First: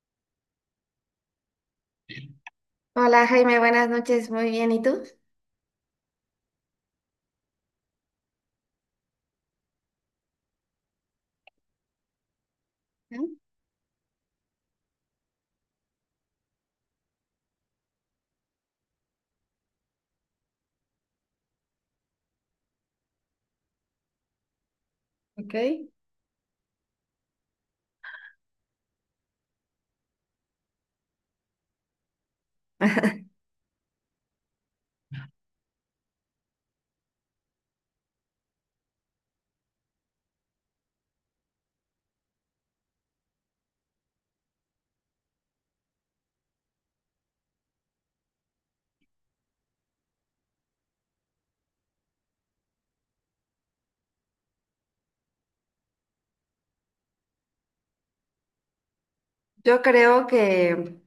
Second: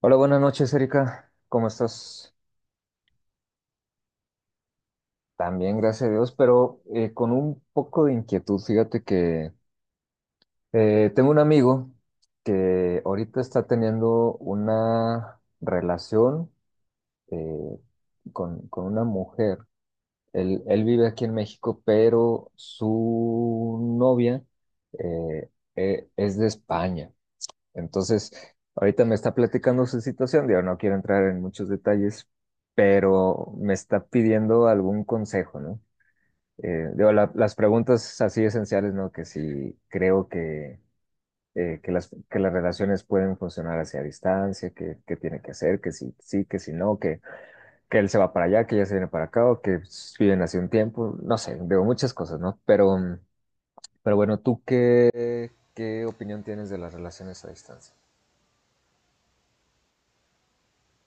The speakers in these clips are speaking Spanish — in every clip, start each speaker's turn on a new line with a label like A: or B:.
A: Hola, buenas noches, Erika. ¿Cómo estás?
B: Hola Jaime, buenas noches, muy bien, ¿y tú?
A: También, gracias a Dios, pero con un poco de inquietud. Fíjate que tengo un amigo que ahorita está teniendo una relación eh, con una mujer. Él vive aquí en México, pero su novia eh,
B: Ok.
A: es de España. Entonces, ahorita me está platicando su situación, digo, no quiero entrar en muchos detalles, pero me está pidiendo algún consejo, ¿no? Digo, las preguntas así esenciales, ¿no? Que si creo que las relaciones pueden funcionar hacia distancia, que tiene que hacer, que si sí, que si no, que él se va para allá, que ella se viene para acá, o que pues, viven hace un tiempo, no sé, digo, muchas cosas, ¿no? Pero, pero bueno, ¿tú qué, qué opinión tienes de las relaciones a distancia?
B: Yo creo que,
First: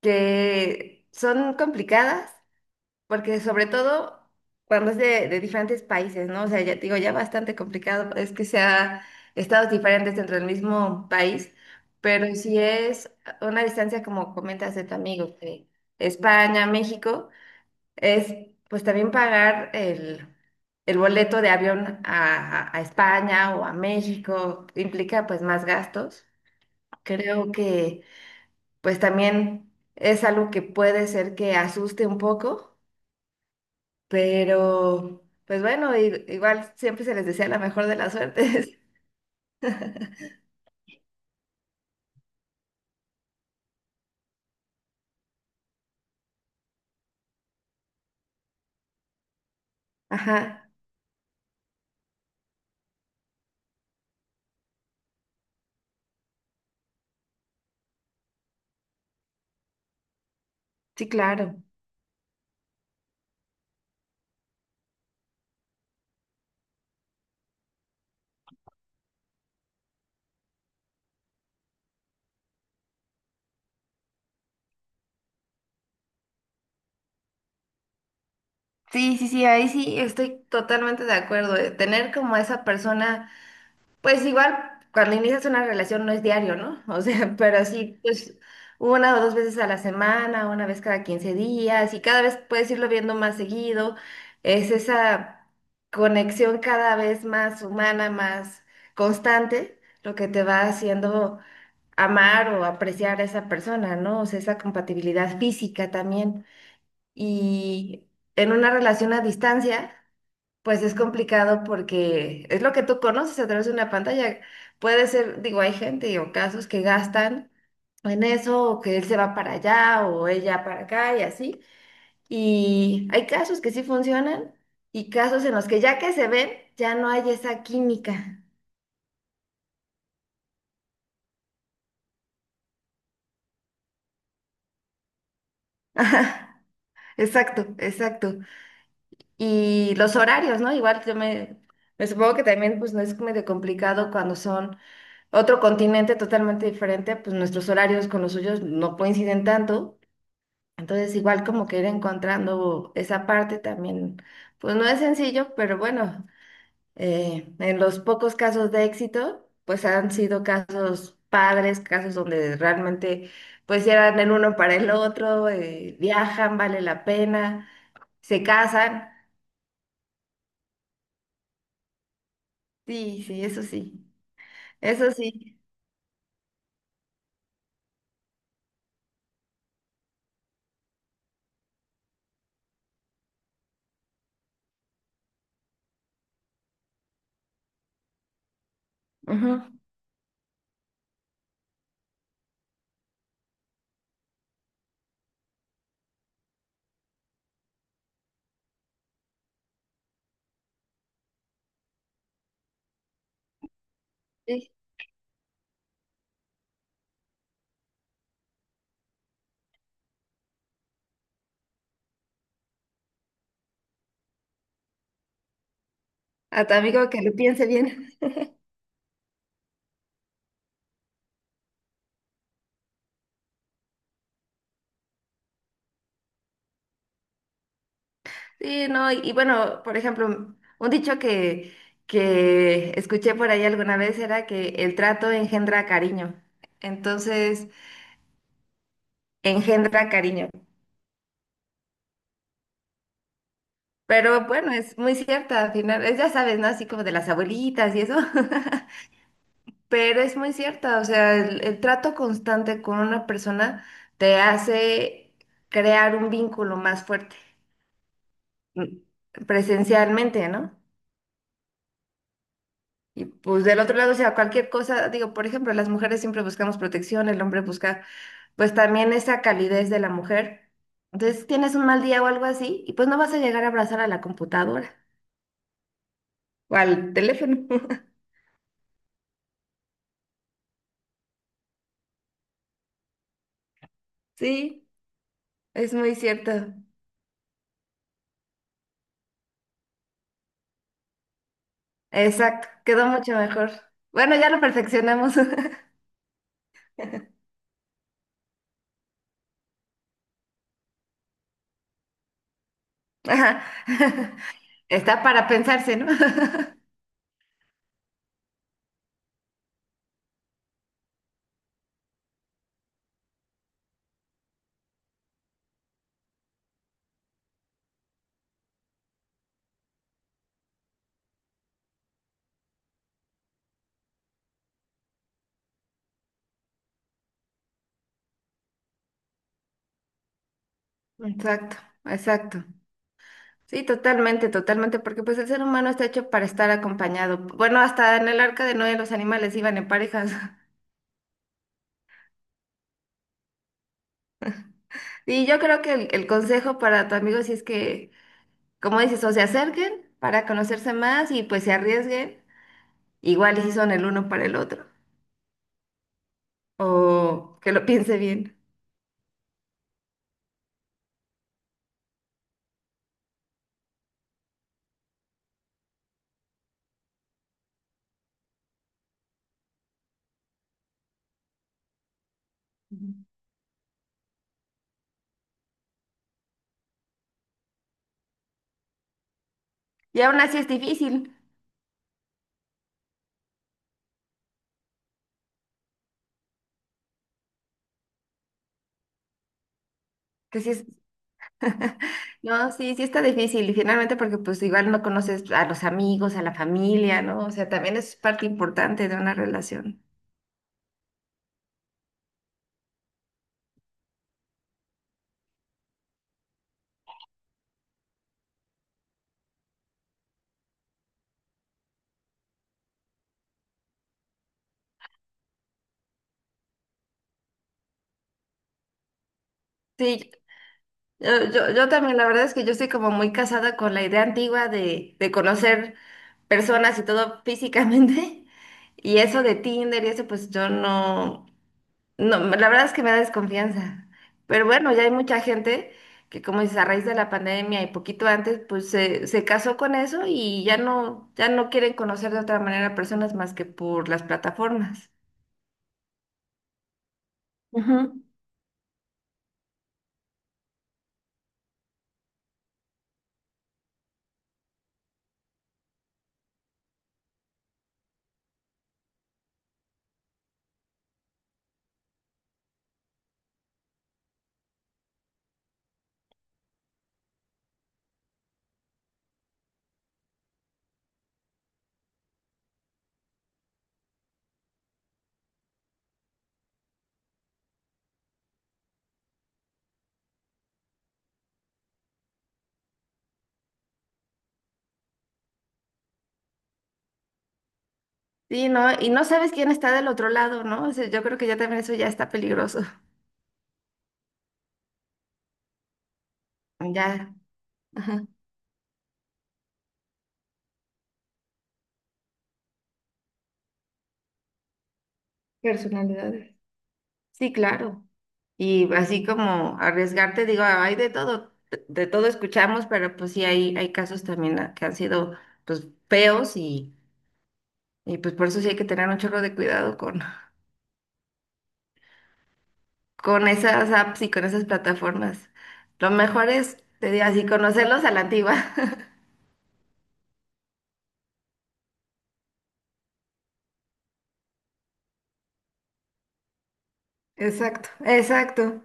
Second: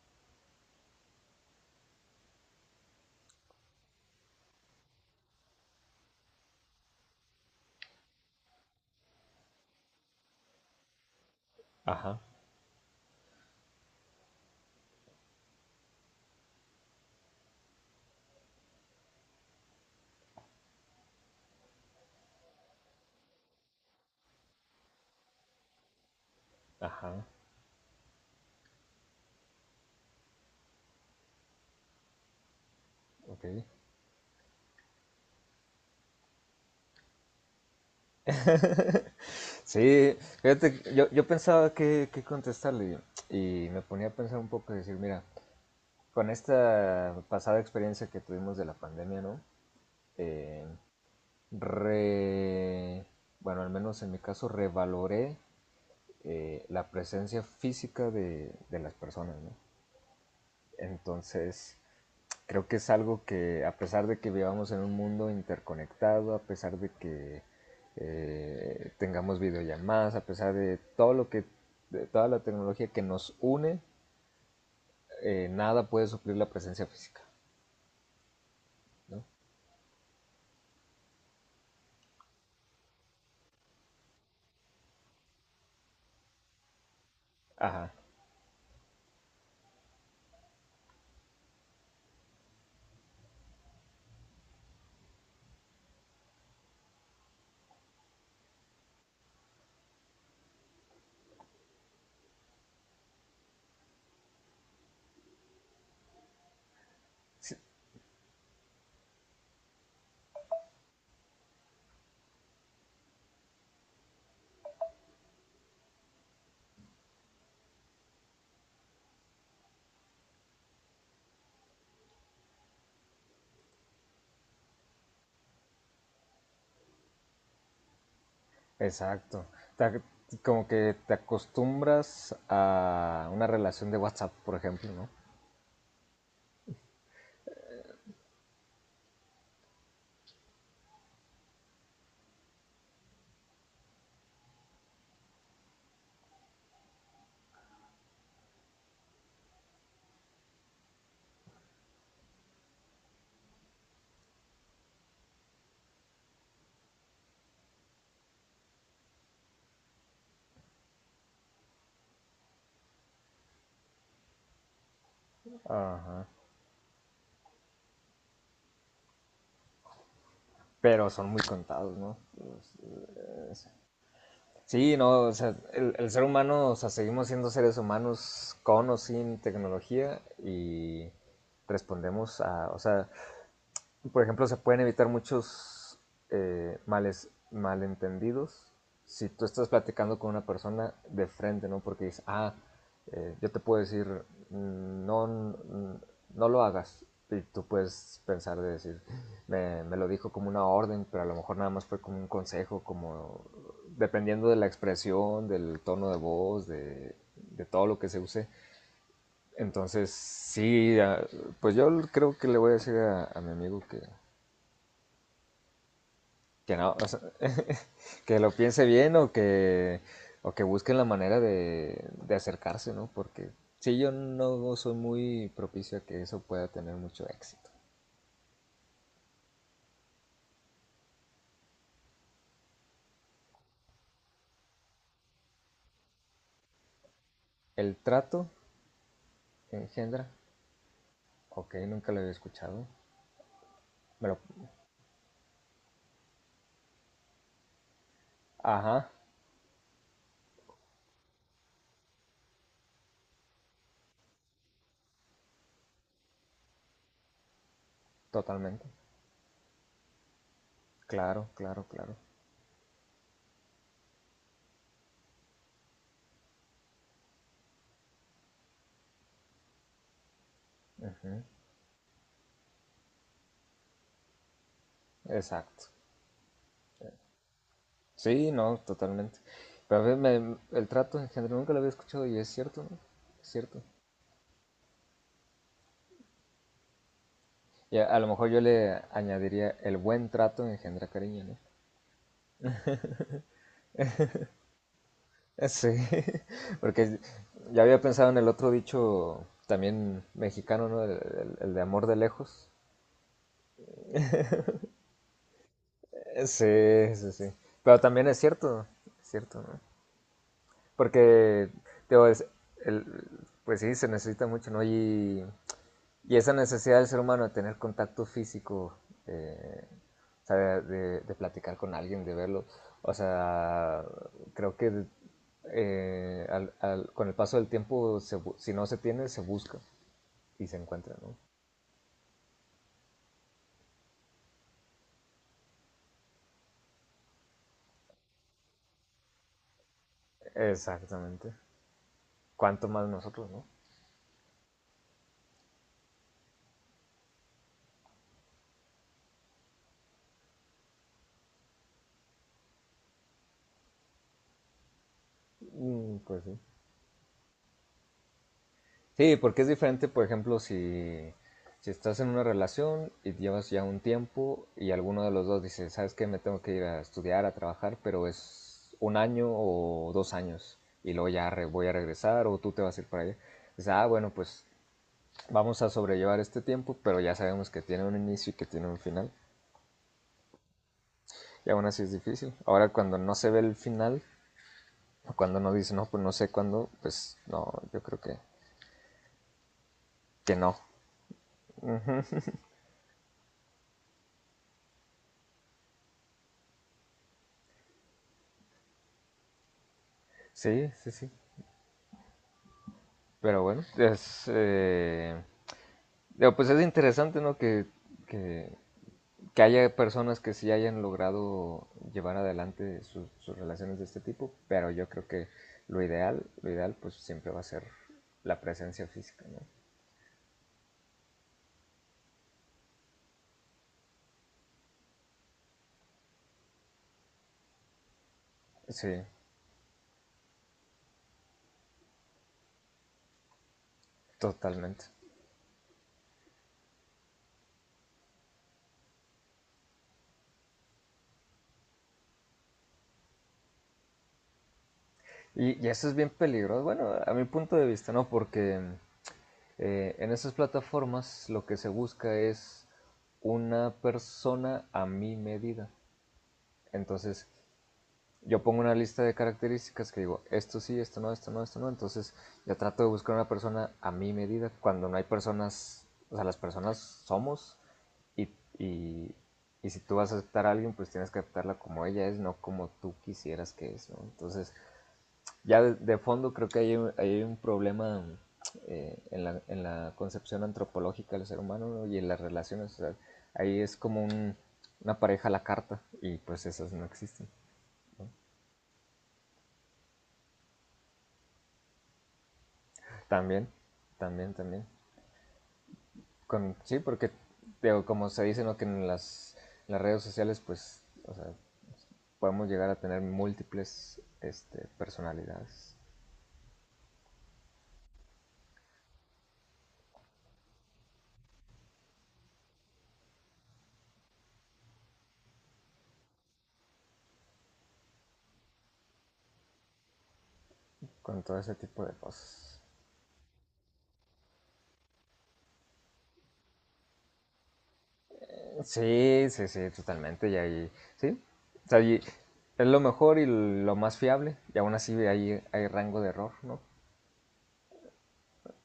B: que son complicadas, porque sobre todo cuando es de diferentes países, ¿no? O sea, ya te digo, ya bastante complicado, es que sea estados diferentes dentro del mismo país,
A: Ajá,
B: pero si es una distancia como comentas de tu amigo, de España, México. Es pues también pagar el boleto de avión a España o a México, implica pues más gastos.
A: ajá.
B: Creo que pues también es algo que puede ser que asuste un poco,
A: Ok.
B: pero pues bueno, igual siempre se les desea la mejor de las suertes.
A: Sí, fíjate, que yo pensaba que contestarle y me ponía a pensar un poco y decir, mira, con esta pasada experiencia que tuvimos de la pandemia, ¿no? Eh,
B: Ajá,
A: re, bueno, al menos en mi caso, revaloré la presencia física de las personas, ¿no?
B: sí, claro.
A: Entonces, creo que es algo que, a pesar de que vivamos en un mundo interconectado, a pesar de que tengamos videollamadas, a pesar de todo lo que, de toda la tecnología que nos une, nada puede suplir la presencia física,
B: Sí,
A: ¿no?
B: sí, sí, ahí sí estoy totalmente de acuerdo. Tener como a esa persona. Pues igual, cuando inicias una relación no es diario, ¿no? O sea, pero
A: Ajá,
B: sí, pues una o dos veces a la semana, una vez cada 15 días, y cada vez puedes irlo viendo más seguido. Es esa conexión cada vez más humana, más constante, lo que te va haciendo amar o apreciar a esa persona, ¿no? O sea, esa compatibilidad física también.
A: sí,
B: Y en una relación a distancia. Pues es complicado porque es lo que tú conoces a través de una pantalla. Puede ser, digo, hay gente o casos que gastan en eso, o que él se va para allá o ella para acá y así. Y hay casos que sí funcionan y casos en los que ya que se ven, ya no hay esa química.
A: exacto. Ta- Como que te acostumbras a una relación de WhatsApp, por ejemplo, ¿no?
B: Ajá, exacto, exacto. Y los horarios, ¿no? Igual me supongo que también pues no es medio complicado cuando son otro continente totalmente diferente, pues nuestros horarios con los suyos no coinciden tanto. Entonces, igual como que ir encontrando esa parte también, pues no es sencillo, pero bueno, en los pocos casos de éxito, pues han sido casos padres, casos donde realmente pues sí eran el uno para el otro,
A: Ajá.
B: viajan, vale la pena, se casan.
A: Pero son muy contados, ¿no?
B: Sí, sí, eso sí,
A: Sí,
B: eso
A: no, o sea,
B: sí.
A: el ser humano, o sea, seguimos siendo seres humanos con o sin tecnología y respondemos a, o sea, por ejemplo, se pueden evitar muchos males, malentendidos si tú
B: Ujú,
A: estás platicando con una persona de frente, ¿no? Porque dices, ah, yo te puedo decir, no, no lo hagas. Y tú puedes pensar de decir, me lo dijo como una orden, pero a lo mejor nada más fue como un consejo, como dependiendo de la
B: sí.
A: expresión, del tono de voz, de todo lo que se use. Entonces, sí, ah, pues yo creo que le voy a decir a mi amigo que,
B: A tu
A: Que no, o
B: amigo
A: sea,
B: que lo piense bien.
A: que lo piense bien o que busquen la manera de acercarse, ¿no? Porque sí, yo no soy muy propicio a que eso pueda tener mucho éxito.
B: Sí, no, y bueno, por ejemplo, un dicho que escuché por ahí alguna vez era que el trato engendra cariño. Entonces,
A: El trato
B: engendra
A: engendra,
B: cariño.
A: ok, nunca lo había escuchado. Me lo-
B: Pero bueno, es muy cierta, al final, es, ya sabes, ¿no? Así como de las abuelitas y eso,
A: ajá,
B: pero es muy cierta, o sea, el trato constante con una persona te hace crear un vínculo más fuerte,
A: totalmente.
B: presencialmente, ¿no?
A: Claro, claro, claro.
B: Y pues del otro lado, o sea, cualquier cosa, digo, por ejemplo, las mujeres siempre buscamos protección, el hombre busca pues también esa calidez de la mujer. Entonces tienes un mal día o algo así y pues no vas a llegar a abrazar a la computadora
A: Exacto.
B: o al teléfono.
A: Sí, no, totalmente. Pero a veces el trato engendra nunca lo había escuchado y es cierto, ¿no? Es cierto.
B: Sí, es muy cierto.
A: Y a lo mejor yo le añadiría el buen trato engendra cariño, ¿no?
B: Exacto, quedó mucho mejor. Bueno, ya lo perfeccionamos.
A: Sí, porque ya había pensado en el otro dicho también mexicano, ¿no? El, el de amor de lejos.
B: Ajá, está para pensarse, ¿no?
A: Sí, sí, sí. Pero también es cierto, ¿no? Porque, digo, el- pues sí, se necesita mucho, ¿no? Y esa necesidad del ser humano de tener contacto físico, eh, o sea, de, de platicar con alguien, de verlo, o sea, creo que con el paso del tiempo, si no se tiene, se busca. Y se encuentran, ¿no?
B: Exacto, exacto. Sí, totalmente, totalmente, porque pues el ser humano está hecho para estar acompañado. Bueno, hasta en el arca de Noé los animales iban en parejas.
A: Exactamente. ¿Cuánto más nosotros, no?
B: Y yo creo que el consejo para tu amigo si es que, como dices, o se acerquen para conocerse más y pues se arriesguen, igual y si son el uno para el otro,
A: Mm, pues sí.
B: o que lo piense bien.
A: Sí, porque es diferente, por ejemplo, si, si estás en una relación y llevas ya un tiempo y alguno de los dos dice, ¿sabes qué? Me tengo que ir a estudiar, a trabajar, pero es un año o dos años y luego ya voy a regresar o tú te vas a ir
B: Ujú.
A: para allá. Dices, ah, bueno, pues vamos a sobrellevar este tiempo, pero ya sabemos que tiene un inicio y que tiene un final.
B: Y aún así es difícil,
A: Y aún así es difícil. Ahora cuando no se ve el final, o cuando uno dice, no, pues no sé cuándo, pues no, yo creo que
B: que sí
A: no.
B: es, no, sí, sí está difícil y finalmente porque pues igual no conoces a los amigos, a la familia, ¿no? O sea, también es parte importante de una relación.
A: Sí, sí, sí. Pero bueno, es, digo, pues es interesante, ¿no? Que, que haya personas que sí hayan logrado llevar adelante sus relaciones de este tipo, pero yo creo que lo ideal pues siempre va a ser la presencia física, ¿no?
B: Sí, yo también, la verdad es que yo estoy como muy casada con la idea antigua de conocer personas y todo físicamente.
A: Sí,
B: Y eso de Tinder y eso, pues yo no, no, la verdad es que me da desconfianza. Pero bueno, ya
A: totalmente.
B: hay mucha gente que como dices, a raíz de la pandemia y poquito antes, se casó con eso y ya no, ya no quieren conocer de otra manera a personas más que por las plataformas.
A: Y eso es bien peligroso, bueno, a mi punto de vista,
B: Ujú.
A: ¿no? Porque en esas plataformas lo que se busca es una persona a mi medida. Entonces, yo pongo una lista de características que digo, esto sí, esto no, esto no, esto no. Entonces, yo trato de buscar una persona a mi medida. Cuando no hay personas, o sea, las personas somos y, y, y si tú vas a aceptar a alguien, pues tienes que aceptarla como ella es, no como tú quisieras que es, ¿no? Entonces, ya de fondo creo que hay, hay un problema en la concepción antropológica del ser humano, ¿no? Y en las relaciones. O sea, ahí es como una pareja a la carta y pues esas no existen.
B: Sí, ¿no? Y no sabes quién está del otro lado, ¿no? O sea, yo creo que ya también eso ya está peligroso.
A: También, también, también. Con, sí, porque
B: Ya.
A: digo,
B: Ajá,
A: como se dice, ¿no? Que en las redes sociales pues o sea, podemos llegar a tener múltiples este, personalidades
B: personalidades. Sí, claro. Y así como arriesgarte, digo, hay de todo escuchamos, pero pues sí hay casos también que han sido pues feos y pues por eso sí hay que tener un chorro de cuidado
A: con todo ese tipo de cosas.
B: con esas apps y con esas plataformas. Lo mejor es, te digo así, conocerlos a la antigua.
A: Sí, sí, sí, totalmente. Y ahí, sí. O sea, y es lo mejor y lo más fiable. Y aún así hay, hay rango de error, ¿no?
B: Exacto, exacto.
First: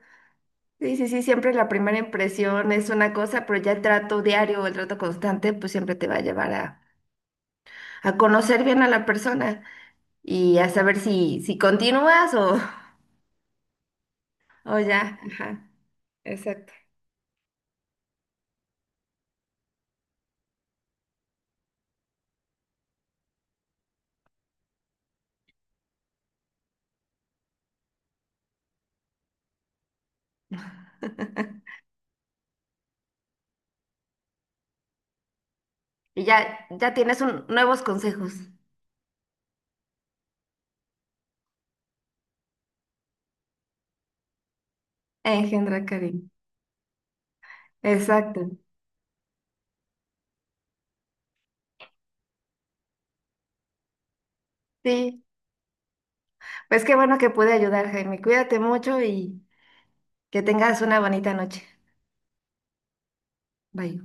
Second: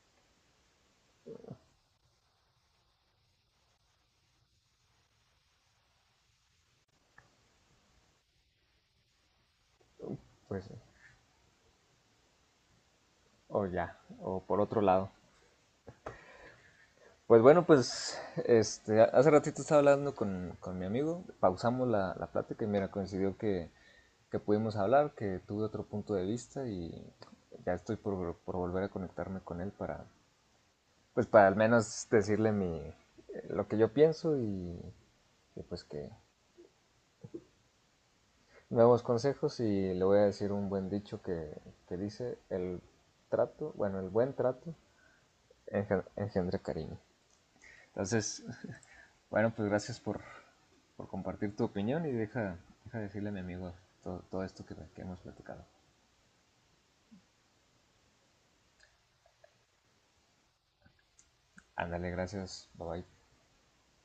B: Sí, sí, sí, siempre la primera impresión es una cosa, pero ya el trato diario, o el trato constante, pues siempre te va a llevar a conocer bien a la persona. Y
A: Pues,
B: a saber si continúas o,
A: o ya, o por
B: o
A: otro lado.
B: ya. Ajá, exacto.
A: Pues bueno, pues este, hace ratito estaba hablando con mi amigo, pausamos la, la plática y mira, coincidió que pudimos hablar, que tuve otro punto de vista y ya estoy por volver a conectarme con él para, pues para al menos decirle mi, lo que yo pienso y pues que,
B: Y ya, ya tienes nuevos consejos.
A: nuevos consejos y le voy a decir un buen dicho que dice el trato, bueno, el buen trato
B: Engendra cariño.
A: engendra cariño.
B: Exacto.
A: Entonces, bueno, pues gracias por compartir tu opinión y deja, deja decirle a mi amigo todo, esto que hemos
B: Sí,
A: platicado.
B: pues qué bueno que pude ayudar, Jaime. Cuídate mucho y que tengas una bonita noche.
A: Ándale, gracias, bye bye.
B: Bye.